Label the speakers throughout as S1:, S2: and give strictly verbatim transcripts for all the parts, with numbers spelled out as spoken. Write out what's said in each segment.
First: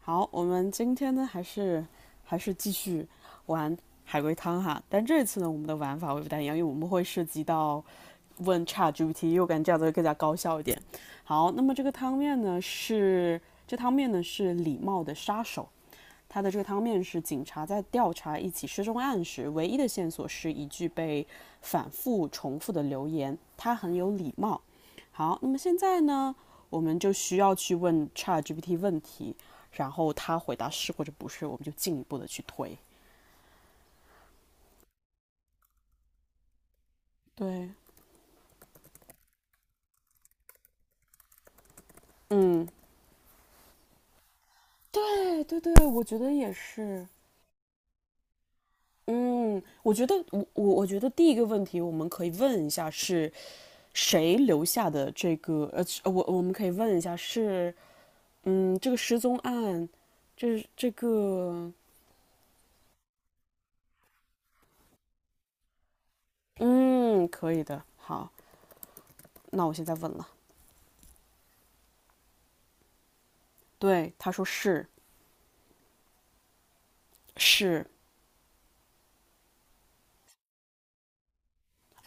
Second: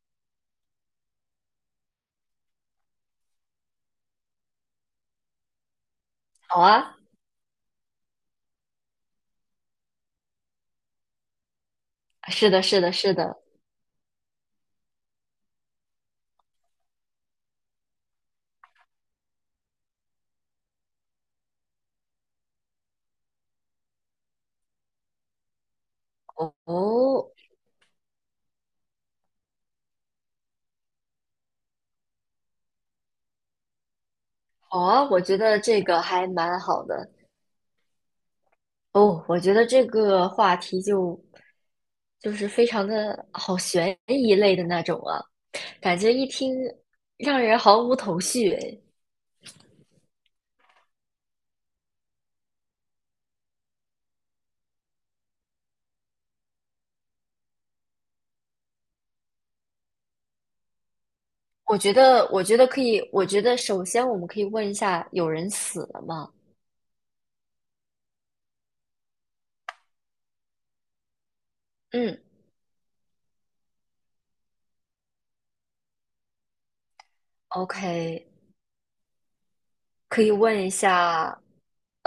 S1: 好，我们今天呢还是还是继续玩海龟汤哈，但这次呢我们的玩法会不太一样，
S2: 好
S1: 因为我们
S2: 啊。
S1: 会涉及到问 ChatGPT，又我感觉这样子会更加高效一点。好，那么这个汤面
S2: 是
S1: 呢
S2: 的，是的，是的。
S1: 是这汤面呢是礼貌的杀手，他的这个汤面是警察在调查一起失踪案时，唯一的线索是一句被反复重复的留言。他很有礼貌。好，那么现在呢，我们就
S2: 哦，
S1: 需要去问 ChatGPT 问题，然后他回答是或者不是，我们就进一步的去推。
S2: 好啊，我觉得这个还蛮好的。
S1: 对，
S2: 哦，我觉得这个话题就就是
S1: 嗯，
S2: 非常的好悬疑类的那种啊，
S1: 对对对，
S2: 感
S1: 我
S2: 觉
S1: 觉
S2: 一
S1: 得也
S2: 听
S1: 是。
S2: 让人毫无头绪诶。
S1: 嗯，我觉得我我我觉得第一个问题我们可以问一下是谁留下的这个呃，我我们可以问一下是嗯，这个失踪案，这这个，
S2: 我觉得，我觉得可以，我觉得首先我们可以问一下，有人死了吗？
S1: 嗯，可以的。好，那我现在问了。
S2: 嗯
S1: 对，他说是是
S2: ，OK，可以问一下，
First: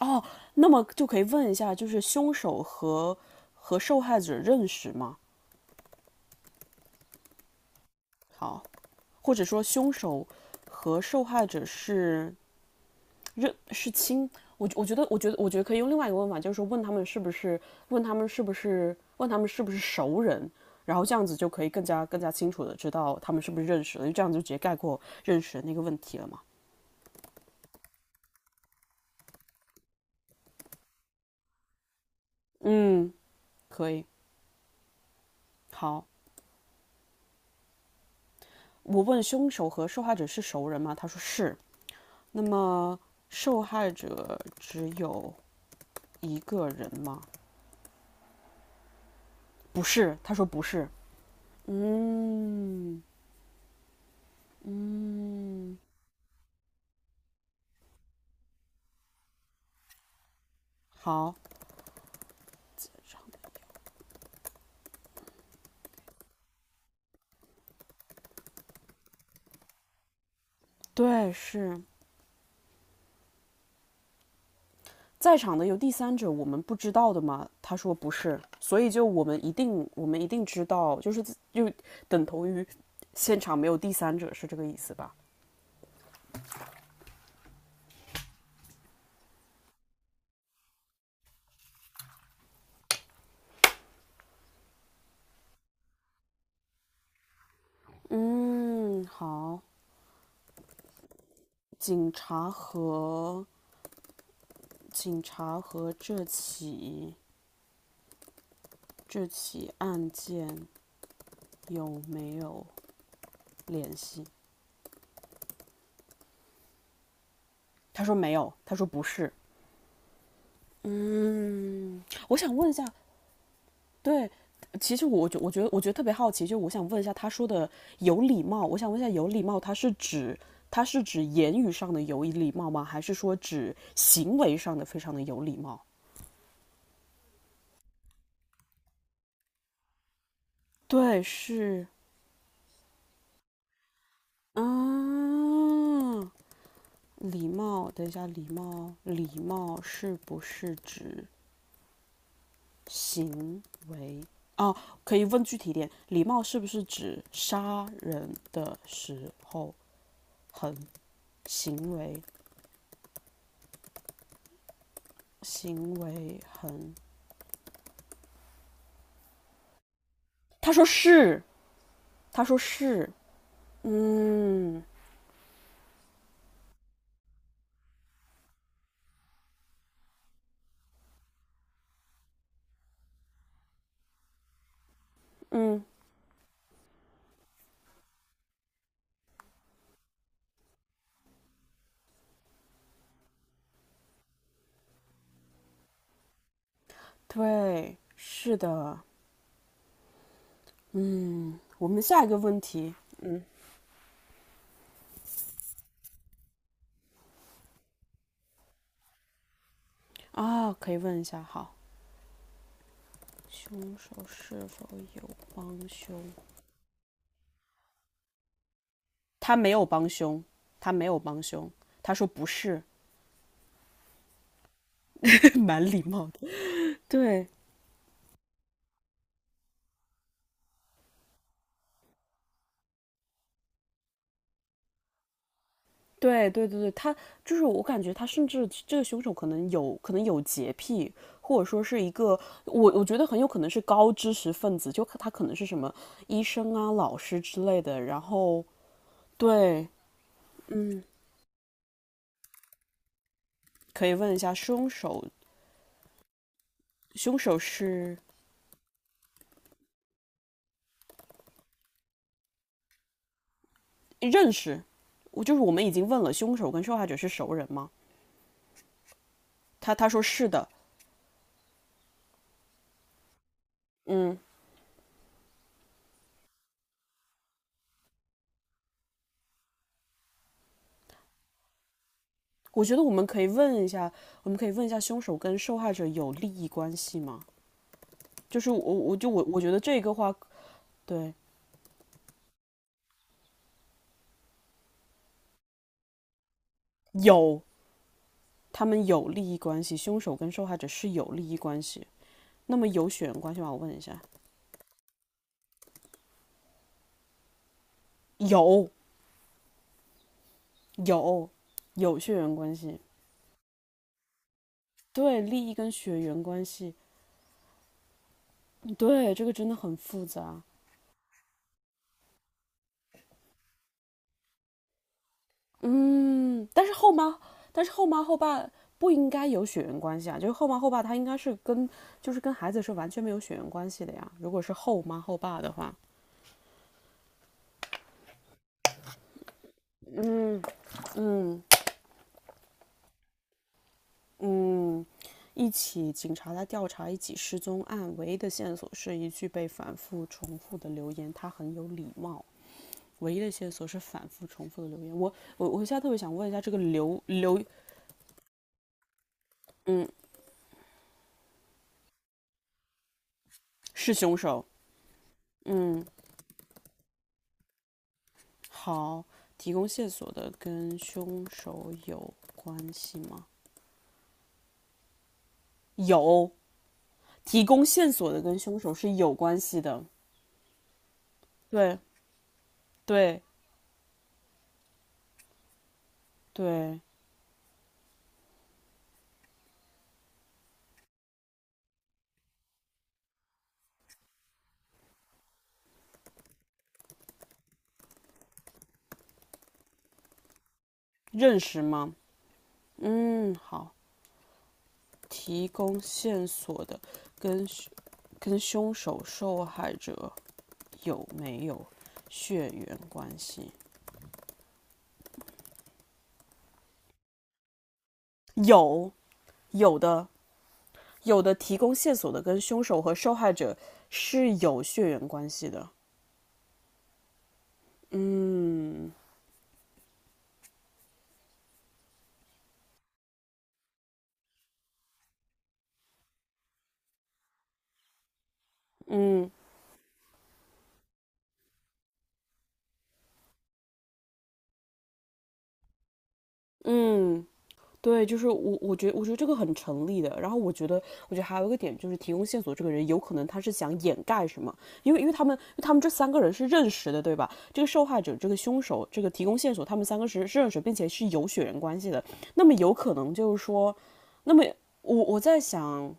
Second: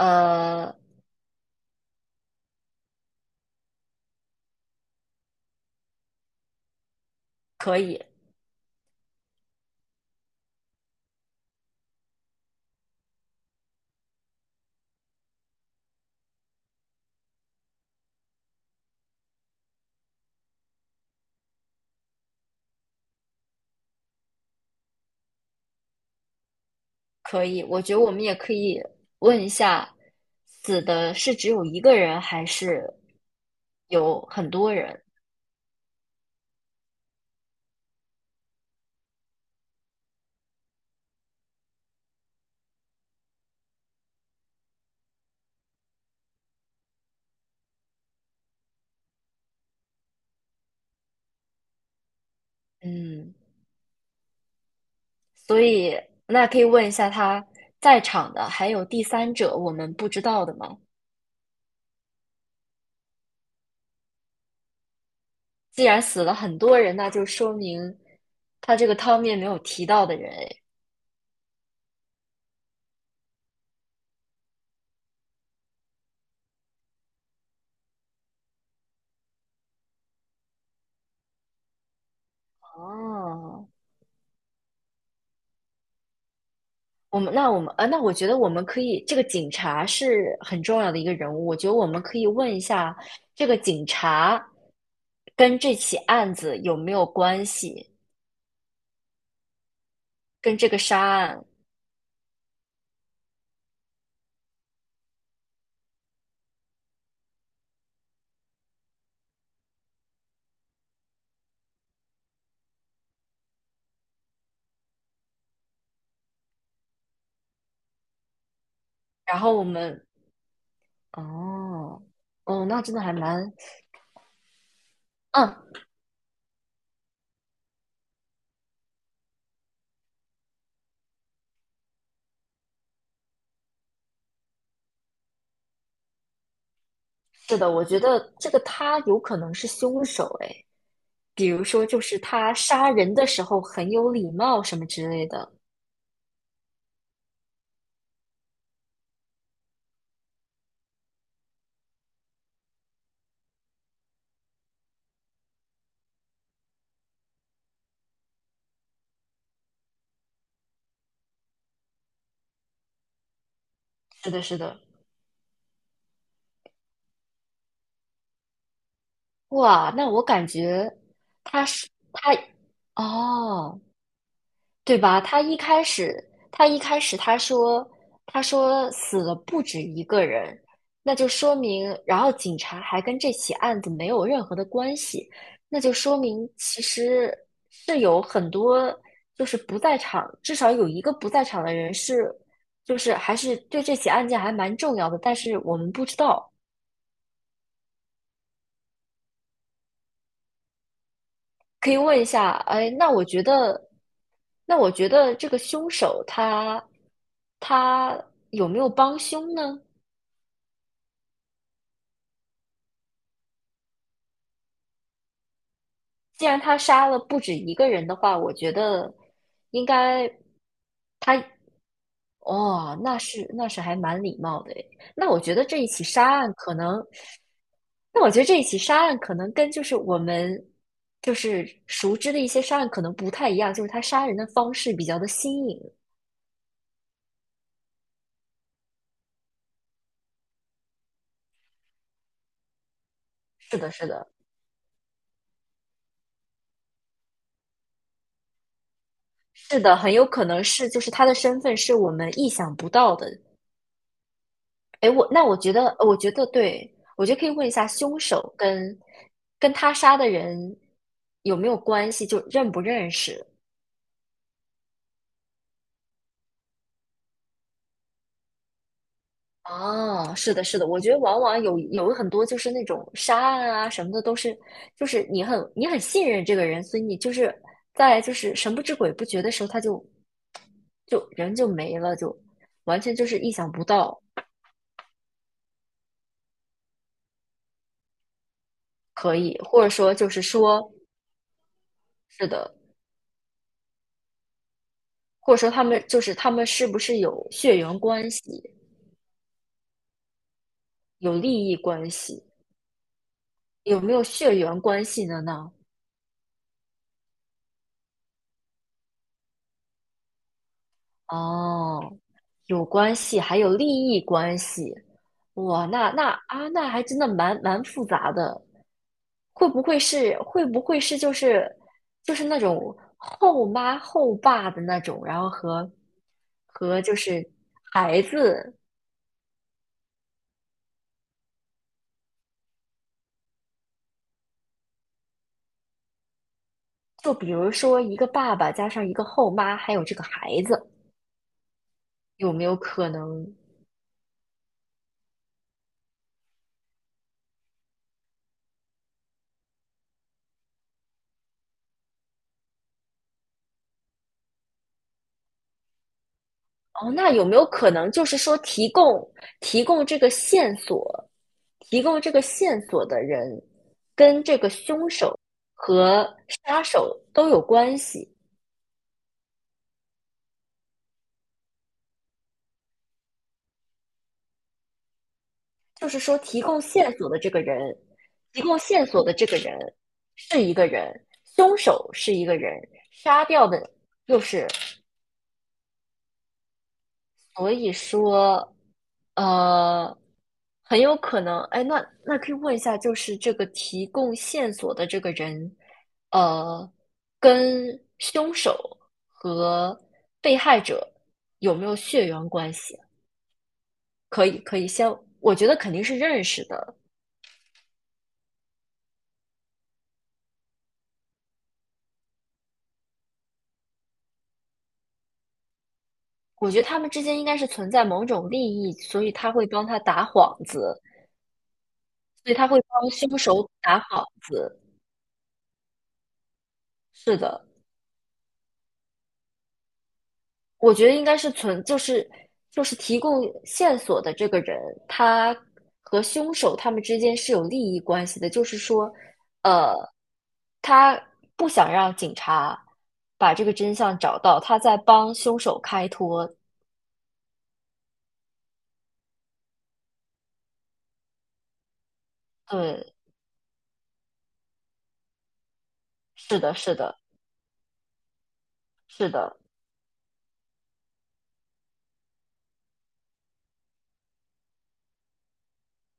S1: 哦，那么就可以问一下，就是凶手和和受害者认识吗？
S2: 可以。
S1: 好，或者说凶手和受害者是认是亲，我我觉得我觉得我觉得可以用另外一个问法，就是说问他们是不是问他们是不是问他们是不是熟人，然后这样子就可以更加更加清楚的知道他们是不是认识了，因为这样就直接概括认识的那个问题了嘛。
S2: 可以，我觉得我们也可以问一下，死的是只有一个人，还是
S1: 嗯，可以，
S2: 有很多人？
S1: 好，我问凶手和受害者是熟人吗？他说是。那么受害者只有一个人吗？不是，他说不是。嗯，
S2: 嗯，所
S1: 嗯，
S2: 以那可以问一下他在场的，还有第三者，我们不知道的吗？
S1: 好，
S2: 既然死了很多人，那就说明他这个汤面没有提到的人。哎，
S1: 对，是。在场的有第三者，我们不知道的吗？他说不是，所以就我们一定，我们一定知道，就是就等同于现场没
S2: 哦，
S1: 有第三者，是这个意思吧？
S2: 我们那我们呃，那我觉得我们可以，这个警察是很重要的一个人物，我觉得我们可以问一下这个警察跟这起案子有没有关系，
S1: 嗯，好。
S2: 跟这个杀案。
S1: 警察和警察和这起这起案件有没有联系？他说没有，他说不是。
S2: 然后我们哦
S1: 我想
S2: 哦，
S1: 问一
S2: 那
S1: 下，
S2: 真的还蛮
S1: 对，其实我觉我觉得
S2: 嗯，
S1: 我觉得特别好奇，就我想问一下，他说的有礼貌，我想问一下，有礼貌，它是指它是指言语上的有礼貌吗？还是说指行为上的非常的有礼貌？
S2: 是的，我觉得这个他有可能是凶手诶，
S1: 对，
S2: 比如说
S1: 是，
S2: 就是他杀人的时候很有礼貌什么之类
S1: 啊，
S2: 的。
S1: 礼貌。等一下，礼貌，礼貌是不是指行为？哦，可以问具体点，礼貌是不是指杀人的时候很行为？
S2: 是的，是的。
S1: 行为很
S2: 哇，那我感
S1: 他说
S2: 觉
S1: 是，
S2: 他是他。
S1: 他说是，
S2: 哦。
S1: 嗯，
S2: 对吧？他一开始，他一开始他说，他说死了不止一个人，那就说明，然后警察还跟这起案子没有任何的关系，那
S1: 嗯，
S2: 就说明其实是有很多就是不在场，至少有一个不在场的人是，就是还是对这起案件还蛮重要的，但是我们不知道。
S1: 对，是的，嗯。我
S2: 可以
S1: 们
S2: 问
S1: 下
S2: 一
S1: 一个
S2: 下，
S1: 问
S2: 哎，
S1: 题
S2: 那我觉得，那我觉得这个凶手他他有没有帮凶呢？
S1: 啊，可以问一下，好，凶手是否帮凶？
S2: 既然他杀了不止一个人的话，我觉得
S1: 他没有
S2: 应
S1: 帮
S2: 该
S1: 凶，他没有
S2: 他。
S1: 帮凶，他说不是，
S2: 哦，那是那是还蛮礼貌的诶。那我觉 得这
S1: 蛮
S2: 一
S1: 礼
S2: 起
S1: 貌
S2: 杀
S1: 的。
S2: 案可能，
S1: 对，
S2: 那我觉得这一起杀案可能跟就是我们就是熟知的一些杀案可能不太一样，就是他杀人的方式比较的新颖。
S1: 对对对对，他就是我感觉他甚至这个凶手可能有可能有洁癖，或者说是一个我我觉得很有可能
S2: 是
S1: 是
S2: 的，是
S1: 高
S2: 的，
S1: 知识分子，就他可能是什么医生啊、老师之类的。然后
S2: 是
S1: 对，
S2: 的，很有可能是就
S1: 嗯，
S2: 是他的身份是我们意想不到的。
S1: 可以问一下凶
S2: 哎，
S1: 手，
S2: 我那我觉得，我觉得对，我觉
S1: 凶
S2: 得可以
S1: 手
S2: 问一下
S1: 是
S2: 凶手跟跟他杀的人有没有关系，就认不认识？
S1: 认识，我就是我们已经问了凶手跟受害者是熟人吗？他他说
S2: 哦，
S1: 是
S2: 是的，
S1: 的，
S2: 是的，我觉得往往有有很多就是那种杀案啊什么的，都
S1: 嗯，
S2: 是就是你很你很信任这个人，所以你就是在就是神不知鬼不觉的时候，他就就人就没了，就
S1: 我觉
S2: 完
S1: 得我
S2: 全
S1: 们
S2: 就是
S1: 可以
S2: 意想
S1: 问
S2: 不
S1: 一下，
S2: 到。
S1: 我们可以问一下凶手跟受害者有利益关系吗？就是我，我就
S2: 可
S1: 我，
S2: 以，
S1: 我觉得
S2: 或者
S1: 这个
S2: 说就
S1: 话
S2: 是说
S1: 对，
S2: 是的，或者说他们就是他们是不是有
S1: 有
S2: 血缘关系？
S1: 他们有利益关系，凶手跟受害者是有
S2: 有
S1: 利益
S2: 利益
S1: 关系。
S2: 关系，
S1: 那么有血缘关系吗？我问
S2: 有
S1: 一
S2: 没
S1: 下，
S2: 有血缘关系的呢？
S1: 有有
S2: 哦，
S1: 有血缘关
S2: 有
S1: 系，
S2: 关系，还有利益关系。
S1: 对，利益
S2: 哇，
S1: 跟
S2: 那
S1: 血
S2: 那
S1: 缘关
S2: 啊，那
S1: 系，
S2: 还真的蛮蛮复杂的。
S1: 对，这个真
S2: 会
S1: 的
S2: 不
S1: 很
S2: 会
S1: 复
S2: 是
S1: 杂。
S2: 会不会是就是就是那种后妈后爸的那种，然后和
S1: 嗯，但是
S2: 和
S1: 后
S2: 就
S1: 妈，
S2: 是
S1: 但是后
S2: 孩
S1: 妈后爸
S2: 子，
S1: 不应该有血缘关系啊，就是后妈后爸他应该是跟就是跟孩子是完全没有血缘关系的呀。如果是后妈后爸的话，
S2: 就比如说一个爸爸加上一个后妈，还有这个
S1: 嗯，
S2: 孩子，
S1: 嗯，
S2: 有没有可能。
S1: 嗯，一起警察在调查一起失踪案，唯一的线索是一句被反复重复的留言，他很有礼貌。唯一的线索是反复重复的留言。我我我现在特别想问一下，这个
S2: 哦，
S1: 刘
S2: 那有没
S1: 刘，
S2: 有可能就是说提供提供
S1: 嗯，
S2: 这个线索，提供这个线索的人
S1: 是凶
S2: 跟这
S1: 手？
S2: 个凶手
S1: 嗯，
S2: 和杀手都有关系？
S1: 好，提供线索的跟凶手有关系吗？
S2: 就是说
S1: 有，
S2: 提供线索的这个
S1: 提供
S2: 人，
S1: 线索的跟
S2: 提
S1: 凶
S2: 供
S1: 手
S2: 线
S1: 是
S2: 索
S1: 有
S2: 的这个
S1: 关
S2: 人
S1: 系的。
S2: 是一个人，凶
S1: 对
S2: 手是一个人，
S1: 对
S2: 杀掉的又是。
S1: 对，
S2: 所以说，呃，很有可能，哎，那那可以问一下，就是这个提供线索的这个人，呃，跟凶手和被害者
S1: 认
S2: 有
S1: 识
S2: 没有
S1: 吗？
S2: 血缘关系？
S1: 嗯，好，
S2: 可以，可以先，我
S1: 提
S2: 觉得肯
S1: 供
S2: 定是认
S1: 线
S2: 识
S1: 索
S2: 的，
S1: 的跟跟凶手受害者有没有血缘关系？
S2: 我觉得他们之间应该是存在某种利益，
S1: 有，
S2: 所以他会帮
S1: 有
S2: 他打
S1: 的，
S2: 幌子，
S1: 有的提供线索的
S2: 所以
S1: 跟
S2: 他会
S1: 凶手
S2: 帮
S1: 和受
S2: 凶
S1: 害
S2: 手
S1: 者
S2: 打幌
S1: 是
S2: 子，
S1: 有血缘关系的。
S2: 是的。
S1: 嗯，
S2: 我觉得应该是存，就是就是提供线索的这个人，他和凶手他们之间是有利益关系的，就是说，
S1: 嗯，
S2: 呃，他不想让警察把这个真相找到，他在帮凶手开脱。
S1: 嗯，对，就是我，我觉得，我觉得这个很成立的。然后我觉得，我觉得还有一个点就是提供线索，这个人
S2: 对，
S1: 有可能他是想掩盖什么，因为因为他们，因为他们这三个人
S2: 是
S1: 是
S2: 的，
S1: 认
S2: 是
S1: 识
S2: 的，
S1: 的，对吧？这个受害者、这个凶手、这个
S2: 是
S1: 提供
S2: 的。
S1: 线索，他们三个是是认识，并且是有血缘关系的。那么有可能就是说，那么我我在想，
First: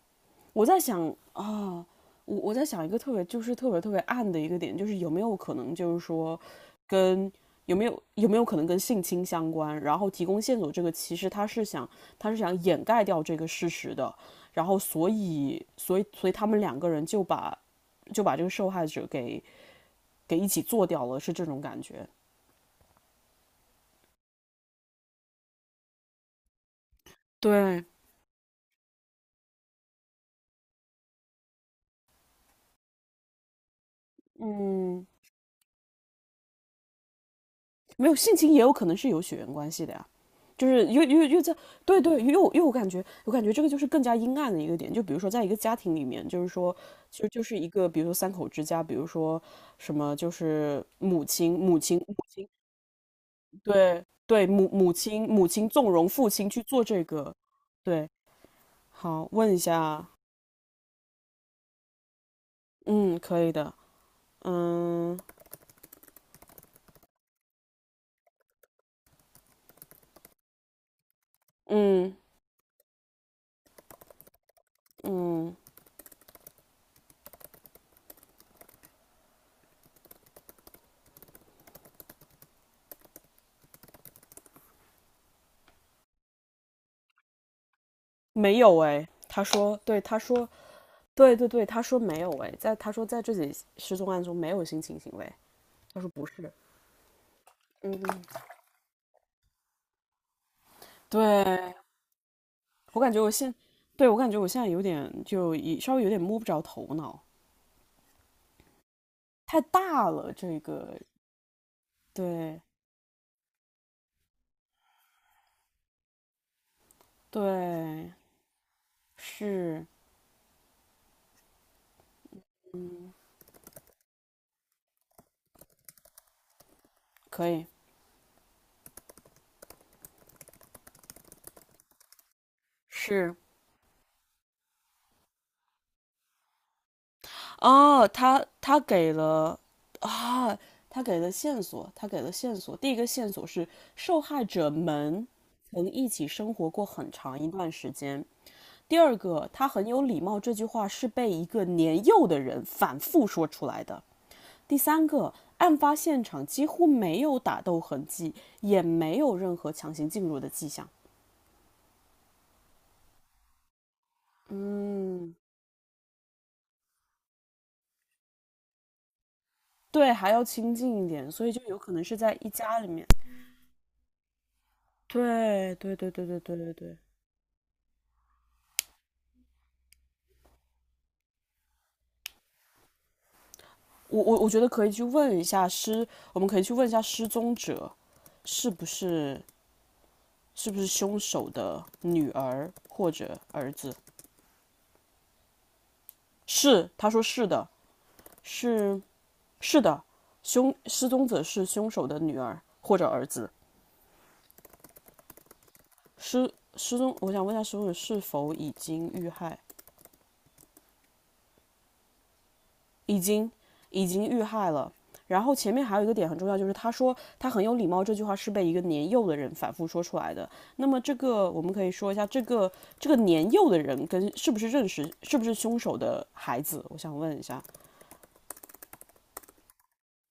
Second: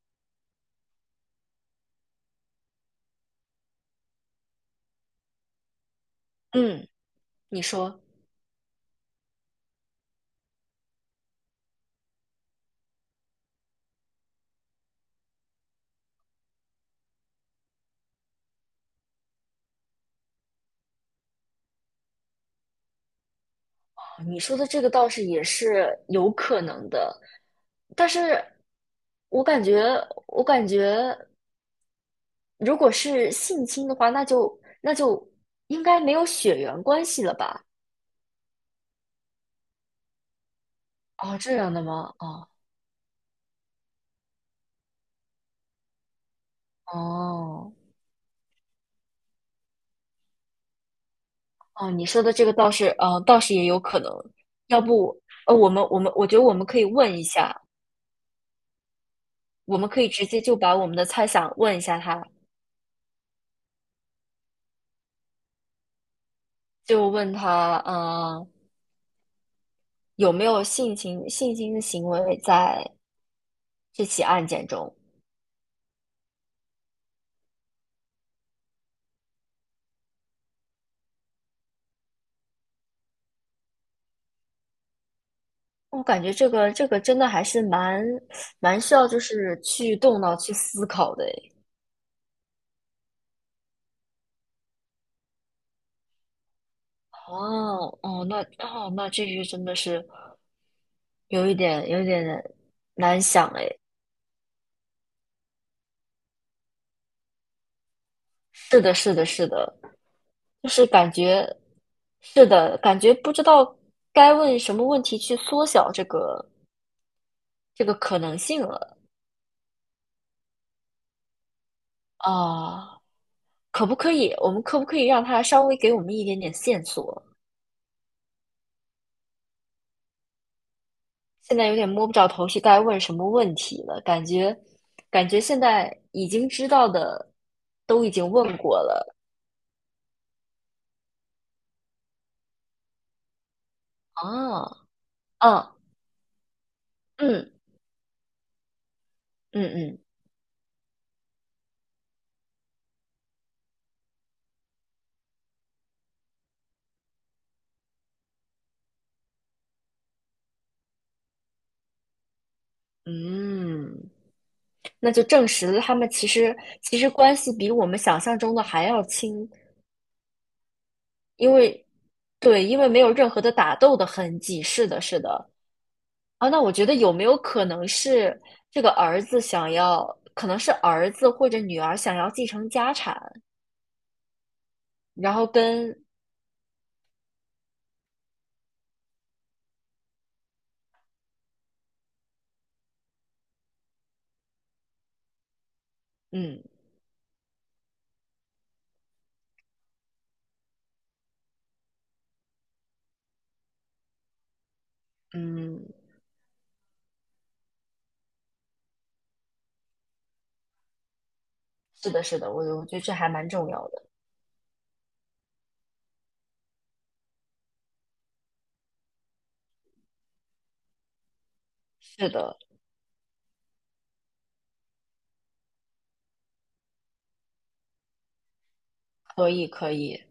S1: 我在想啊，我我在想一个特别就是特别特别暗的一个点，就是有没有可能就是说
S2: 嗯，
S1: 跟
S2: 你
S1: 有没
S2: 说，
S1: 有有没有可能跟性侵相关？然后提供线索这个其实他是想他是想掩盖掉这个事实的，然后所以所以所以他们两个人就把就把这个受害者给给一起做掉了，是这种感觉。
S2: 你说的这个倒是也是有可能的，
S1: 对，
S2: 但是我感觉，我感觉。如果是性侵的话，那就那
S1: 嗯，
S2: 就应该没有血缘关系了吧？
S1: 没有性情也有可能是有血缘关系的呀，就是又又
S2: 哦，
S1: 又在
S2: 这样的
S1: 对
S2: 吗？
S1: 对，
S2: 哦
S1: 又又我感觉我感觉这个就是更加阴暗的一个点，就比如说在一个家庭里面，就是说就就是一
S2: 哦
S1: 个比如说三口之家，比如说什么就是母亲母
S2: 哦，
S1: 亲
S2: 你
S1: 母
S2: 说的这
S1: 亲
S2: 个倒是，呃，倒是也有可
S1: 对
S2: 能。
S1: 对母
S2: 要
S1: 母
S2: 不，
S1: 亲母
S2: 呃，
S1: 亲
S2: 我们
S1: 纵
S2: 我
S1: 容
S2: 们我
S1: 父
S2: 觉得
S1: 亲
S2: 我
S1: 去
S2: 们可
S1: 做
S2: 以
S1: 这
S2: 问一
S1: 个，
S2: 下，
S1: 对，好问一
S2: 我们可
S1: 下，
S2: 以直接就把我们的猜想问一下他，
S1: 嗯，可以的，嗯，
S2: 就问他，呃，有没有性侵性侵的行
S1: 嗯，
S2: 为在这起案件中？
S1: 嗯，
S2: 我感觉这个这个真的还是蛮
S1: 没有
S2: 蛮需
S1: 哎，
S2: 要就
S1: 他
S2: 是
S1: 说
S2: 去
S1: 对他
S2: 动脑
S1: 说
S2: 去思考的
S1: 对对
S2: 诶。
S1: 对，他说没有哎，在他说在这起失踪案中没有性侵行为，他说不是。
S2: 哦哦，那哦那这句真的是有一
S1: 对，
S2: 点有一点
S1: 我感觉
S2: 难
S1: 我
S2: 想
S1: 现，
S2: 哎，
S1: 对，我感觉我现在有点就一稍微有点摸不着头脑，
S2: 是的，是的，是
S1: 太
S2: 的，
S1: 大了这
S2: 就是
S1: 个，
S2: 感觉是
S1: 对
S2: 的，感觉不知道该问什么问题去缩小这个这个
S1: 对
S2: 可能性了。
S1: 是，
S2: 啊，
S1: 嗯，
S2: 可不可以？我们可不可以让他稍微给我们一点点线索？
S1: 可以
S2: 现在有点摸不着头绪，该问什么
S1: 是
S2: 问题了？感觉感觉现在已经知道的都
S1: 哦，
S2: 已经
S1: 他
S2: 问过
S1: 他给
S2: 了。
S1: 了啊，他给了线索，他给了线索，第一个线索是受害者
S2: 啊，
S1: 们
S2: 嗯
S1: 曾一起生活过很长一
S2: 嗯
S1: 段时间。第二个，
S2: 嗯
S1: 他很
S2: 嗯
S1: 有礼貌，这句话是被一个年幼的人反复说出来的。第三个，案发现场几乎没有打斗痕迹，也没有任何强行进入的迹象。
S2: 嗯，那就
S1: 嗯，
S2: 证实了他们其实其实关系比我们想象中的还要亲，
S1: 对，还要亲近一点，所以
S2: 因
S1: 就有
S2: 为
S1: 可能是在一
S2: 对，
S1: 家
S2: 因
S1: 里
S2: 为没
S1: 面。
S2: 有任何的打斗的痕迹。是的，是的。
S1: 对，对，对，对，对，
S2: 啊，
S1: 对，
S2: 那我
S1: 对，
S2: 觉得
S1: 对。
S2: 有没有可能是这个儿子想要，可能是儿子或者女儿想要继承家产，
S1: 我我我觉得可以去
S2: 然
S1: 问一
S2: 后
S1: 下
S2: 跟
S1: 失，我们可以去问一下失踪者是不是是不是凶手的女儿或者儿子？
S2: 嗯
S1: 是，他说是的，是是的，凶失踪者是凶手的女儿或者儿子。
S2: 嗯，
S1: 失失踪，我想问一下，失踪者是否已经遇害？
S2: 是的，是的，我我觉得这
S1: 已
S2: 还蛮
S1: 经，
S2: 重要的。
S1: 已经遇害了。然后前面还有一个点很重要，就是他说他很有礼貌这句话是被一个年幼的人反复说出来的。那么这个我们可以说一下，
S2: 是
S1: 这
S2: 的，
S1: 个这个年幼的人跟是不是认识，是不是凶手的孩子？我想问一下。
S2: 可以可以。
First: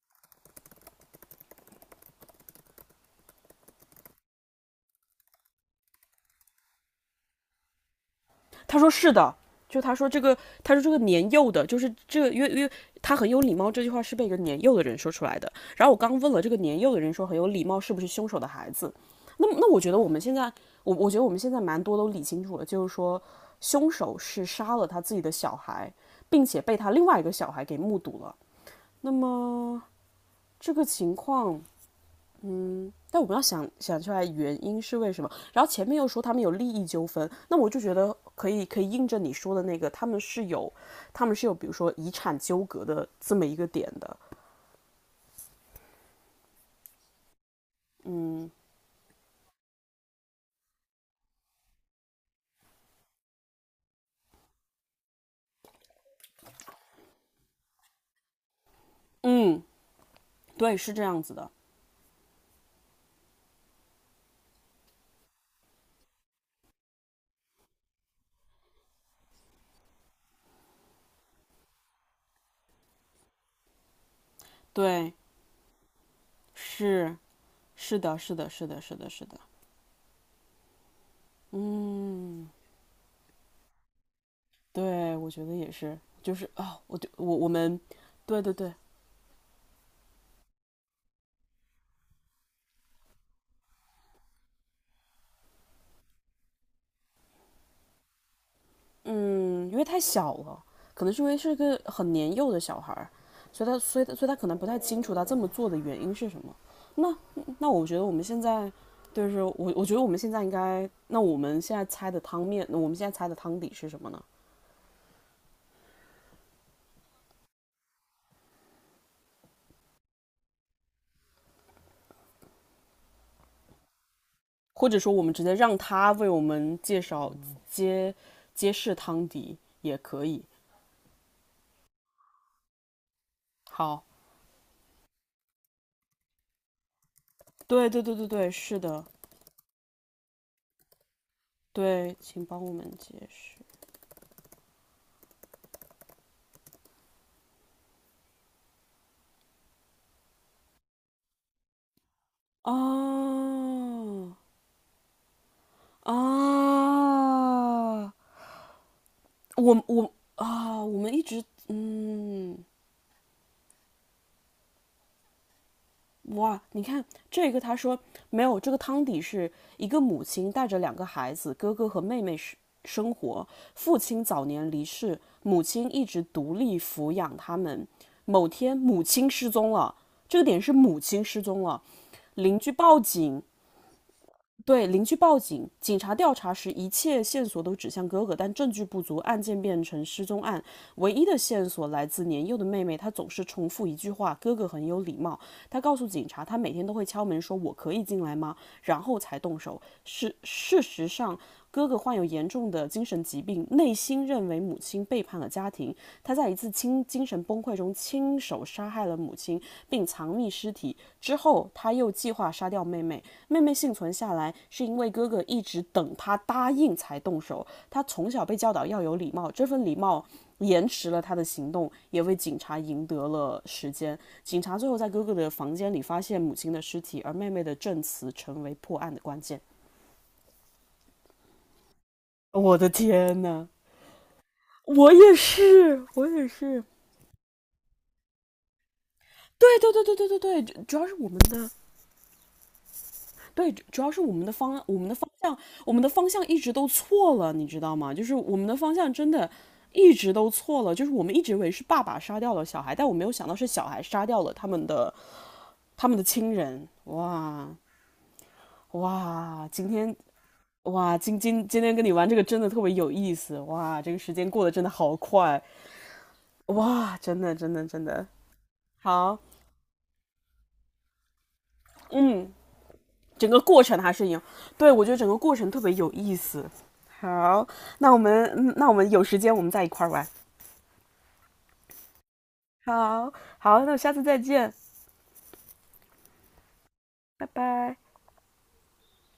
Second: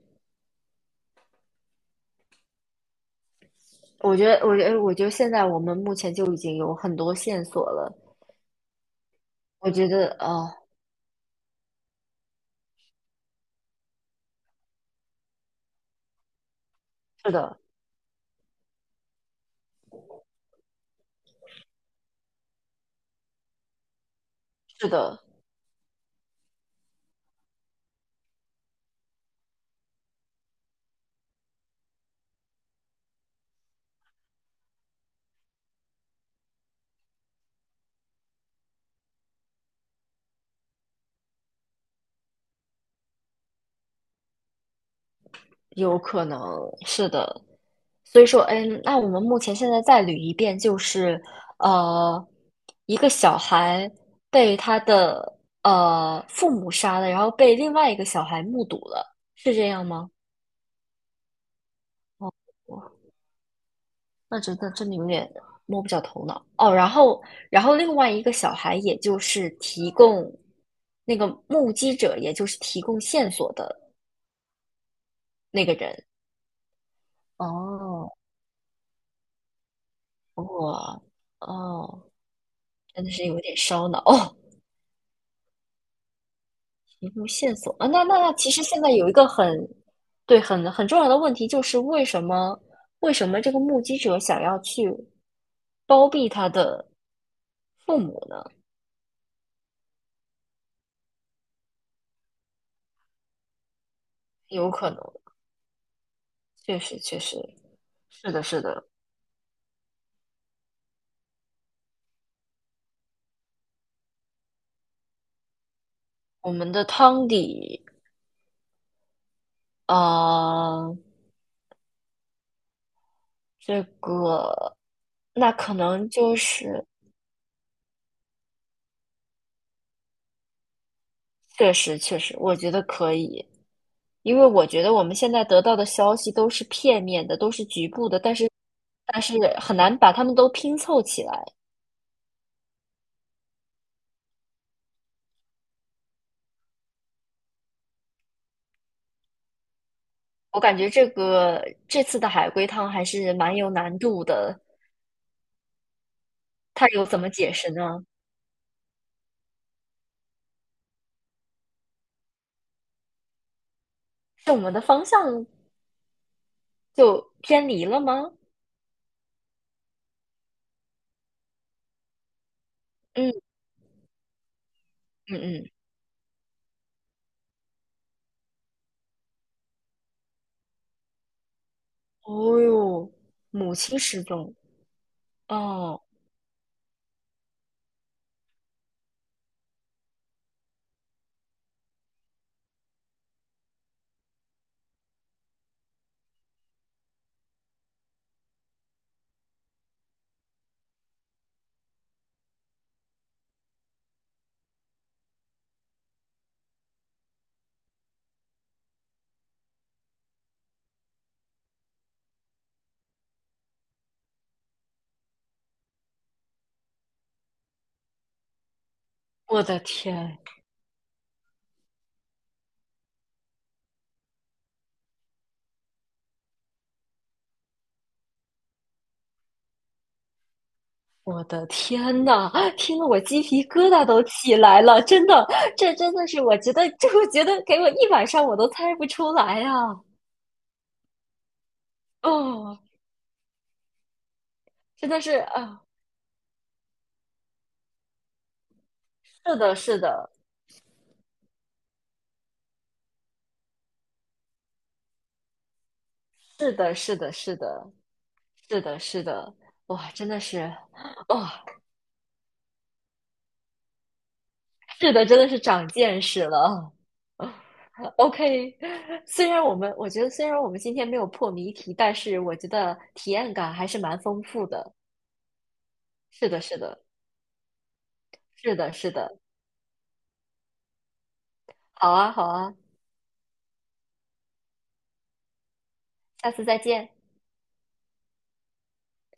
S2: 我觉得，我觉得，我觉得现在我们目前就已经有很多线索了。
S1: 他说是的，
S2: 我
S1: 就
S2: 觉
S1: 他说
S2: 得
S1: 这个，
S2: 哦，
S1: 他说这个年幼的，就是这个，因为因为他很有礼貌这句话是被一个年幼的人说出来的。然后我刚问了这个年幼的人说
S2: 是
S1: 很有
S2: 的，
S1: 礼貌是不是凶手的孩子？那我觉得我们现在，我我觉得我们现在蛮多都理清楚了，就是说凶手是杀了
S2: 是
S1: 他自
S2: 的，
S1: 己的小孩，并且被他另外一个小孩给目睹了。那么这个情况，但我们要想想出来原因是为什么。然后前面又说他们有利益纠纷，那我就觉得可以可以印证你说的那个，他们是有他们是有比如说遗产纠葛的这么一个点的。
S2: 有可能是的。所以说，
S1: 嗯
S2: 嗯，那我们目前现在再捋一遍，就是呃，一个小孩被他的呃父母杀了，然后被另外一个小孩目睹了，是
S1: 嗯，
S2: 这样吗？
S1: 对，是这样子的。
S2: 哦，那真的真的有点摸不着头脑哦。然后，然后另外一个小孩，也就是提供那个目击者，也就是提供线索的
S1: 对，
S2: 那个人。
S1: 是是
S2: 哦，
S1: 的，是的，是的，是的，是的。
S2: 哇哦，
S1: 嗯，
S2: 真的是有点烧脑哦。
S1: 对，我觉得也是。就是啊、哦我就
S2: 提供
S1: 我我
S2: 线索
S1: 们，
S2: 啊，那那那，
S1: 对
S2: 其
S1: 对
S2: 实
S1: 对。
S2: 现在有一个很对很很重要的问题，就是为什么为什么这个目击者想要去包庇他的父母呢？
S1: 因为太小了，可能是因为是个很年幼的小孩儿，所以他所以他所以他可能不
S2: 有
S1: 太
S2: 可能，
S1: 清楚他这么做的原因是什么。
S2: 确实
S1: 那
S2: 确实
S1: 那我觉得我们
S2: 是
S1: 现
S2: 的，是
S1: 在，
S2: 的。
S1: 就是我我觉得我们现在应该，那我们现在猜的汤面，那我们现在猜的汤底是什么呢？
S2: 我们的汤底，呃，这个
S1: 或者说我们直
S2: 那
S1: 接
S2: 可
S1: 让
S2: 能
S1: 他为
S2: 就
S1: 我们
S2: 是
S1: 介绍，揭揭示汤底也可以。
S2: 确实确实，我觉得可以。
S1: 好，
S2: 因为我觉得我们现在得到的消息都是片面的，都是
S1: 对
S2: 局
S1: 对
S2: 部
S1: 对
S2: 的，
S1: 对
S2: 但是
S1: 对，是的。
S2: 但是很难把它们都拼凑起来。
S1: 对，请帮我们解释。
S2: 我感觉这个这次的海龟汤还是
S1: 啊，
S2: 蛮有难度的，它有怎么解释呢？
S1: 啊！我我啊、哦我们一直，嗯，
S2: 是我们的方向
S1: 哇，你看
S2: 就
S1: 这个
S2: 偏
S1: 他
S2: 离
S1: 说。
S2: 了吗？
S1: 没有，这个汤底是一个母亲带着两个孩子哥哥和妹妹生生活，
S2: 嗯
S1: 父亲早年离世，
S2: 嗯
S1: 母
S2: 嗯。
S1: 亲一直独立抚养他们。某天母亲失踪了，这个点是母亲失踪了，邻
S2: 哦
S1: 居报
S2: 哟，
S1: 警，
S2: 母亲失踪。
S1: 对，邻居报警。警
S2: 哦，
S1: 察调查时，一切线索都指向哥哥，但证据不足，案件变成失踪案。唯一的线索来自年幼的妹妹，她总是重复一句话："哥哥很有礼貌。"她告诉警察，她每天都会敲门说："我可以进来吗？"然后才动手。事事实上，哥哥患有严重的精神疾病，内心认为母亲背叛了家庭。他在一次亲近。精神崩溃中亲手杀害了母亲，并藏匿尸体。之后，他又计划杀掉妹妹。妹妹幸存下来，是因为哥哥一直等他答应才动手。他从小被教导要有礼貌，
S2: 我
S1: 这
S2: 的
S1: 份礼貌
S2: 天！
S1: 延迟了他的行动，也为警察赢得了时间。警察最后在哥哥的房间里发现母亲的尸体，而妹妹的证词成为破案的关键。
S2: 我的天呐，
S1: 我的
S2: 听得我
S1: 天
S2: 鸡皮
S1: 呐，
S2: 疙瘩都起来了，
S1: 我
S2: 真
S1: 也
S2: 的，这
S1: 是，
S2: 真
S1: 我
S2: 的是
S1: 也
S2: 我觉
S1: 是。
S2: 得，这我觉得给我一晚上我都猜不出来呀、
S1: 对对对对对对对，主要是我们的，
S2: 哦，
S1: 对，主主要是我们的方，案，我们
S2: 真
S1: 的
S2: 的
S1: 方
S2: 是
S1: 向，
S2: 啊，
S1: 我们的方向一直都错了，你知道吗？就是我们的方向真的
S2: 是的，是
S1: 一
S2: 的，
S1: 直都错了，就是我们一直以为是爸爸杀掉了小孩，但我没有想到是小孩杀掉了他们的他们的亲
S2: 是
S1: 人。
S2: 的，是的，是
S1: 哇，
S2: 的，是的，是的，
S1: 哇，今
S2: 哇，
S1: 天，
S2: 真的是。
S1: 哇今
S2: 哦，
S1: 今今天跟你玩这个真的特别有意思。哇，这个时间过得真的
S2: 是
S1: 好
S2: 的，真的是
S1: 快。
S2: 长见识了。
S1: 哇，真的真的真的
S2: OK，
S1: 好。
S2: 虽然我们我觉得虽然我们今天没有破谜题，但是
S1: 嗯，
S2: 我觉得体
S1: 整
S2: 验
S1: 个
S2: 感
S1: 过
S2: 还是
S1: 程还
S2: 蛮
S1: 是一样，
S2: 丰富
S1: 对，
S2: 的。
S1: 我觉得整个过程特别有意
S2: 是的，
S1: 思。
S2: 是的，
S1: 好，那我们，嗯，
S2: 是
S1: 那
S2: 的，
S1: 我们
S2: 是
S1: 有
S2: 的。
S1: 时间我们再一块玩。
S2: 好啊，好啊。
S1: 好，好，那我下次再见，
S2: 下次再见。
S1: 拜拜。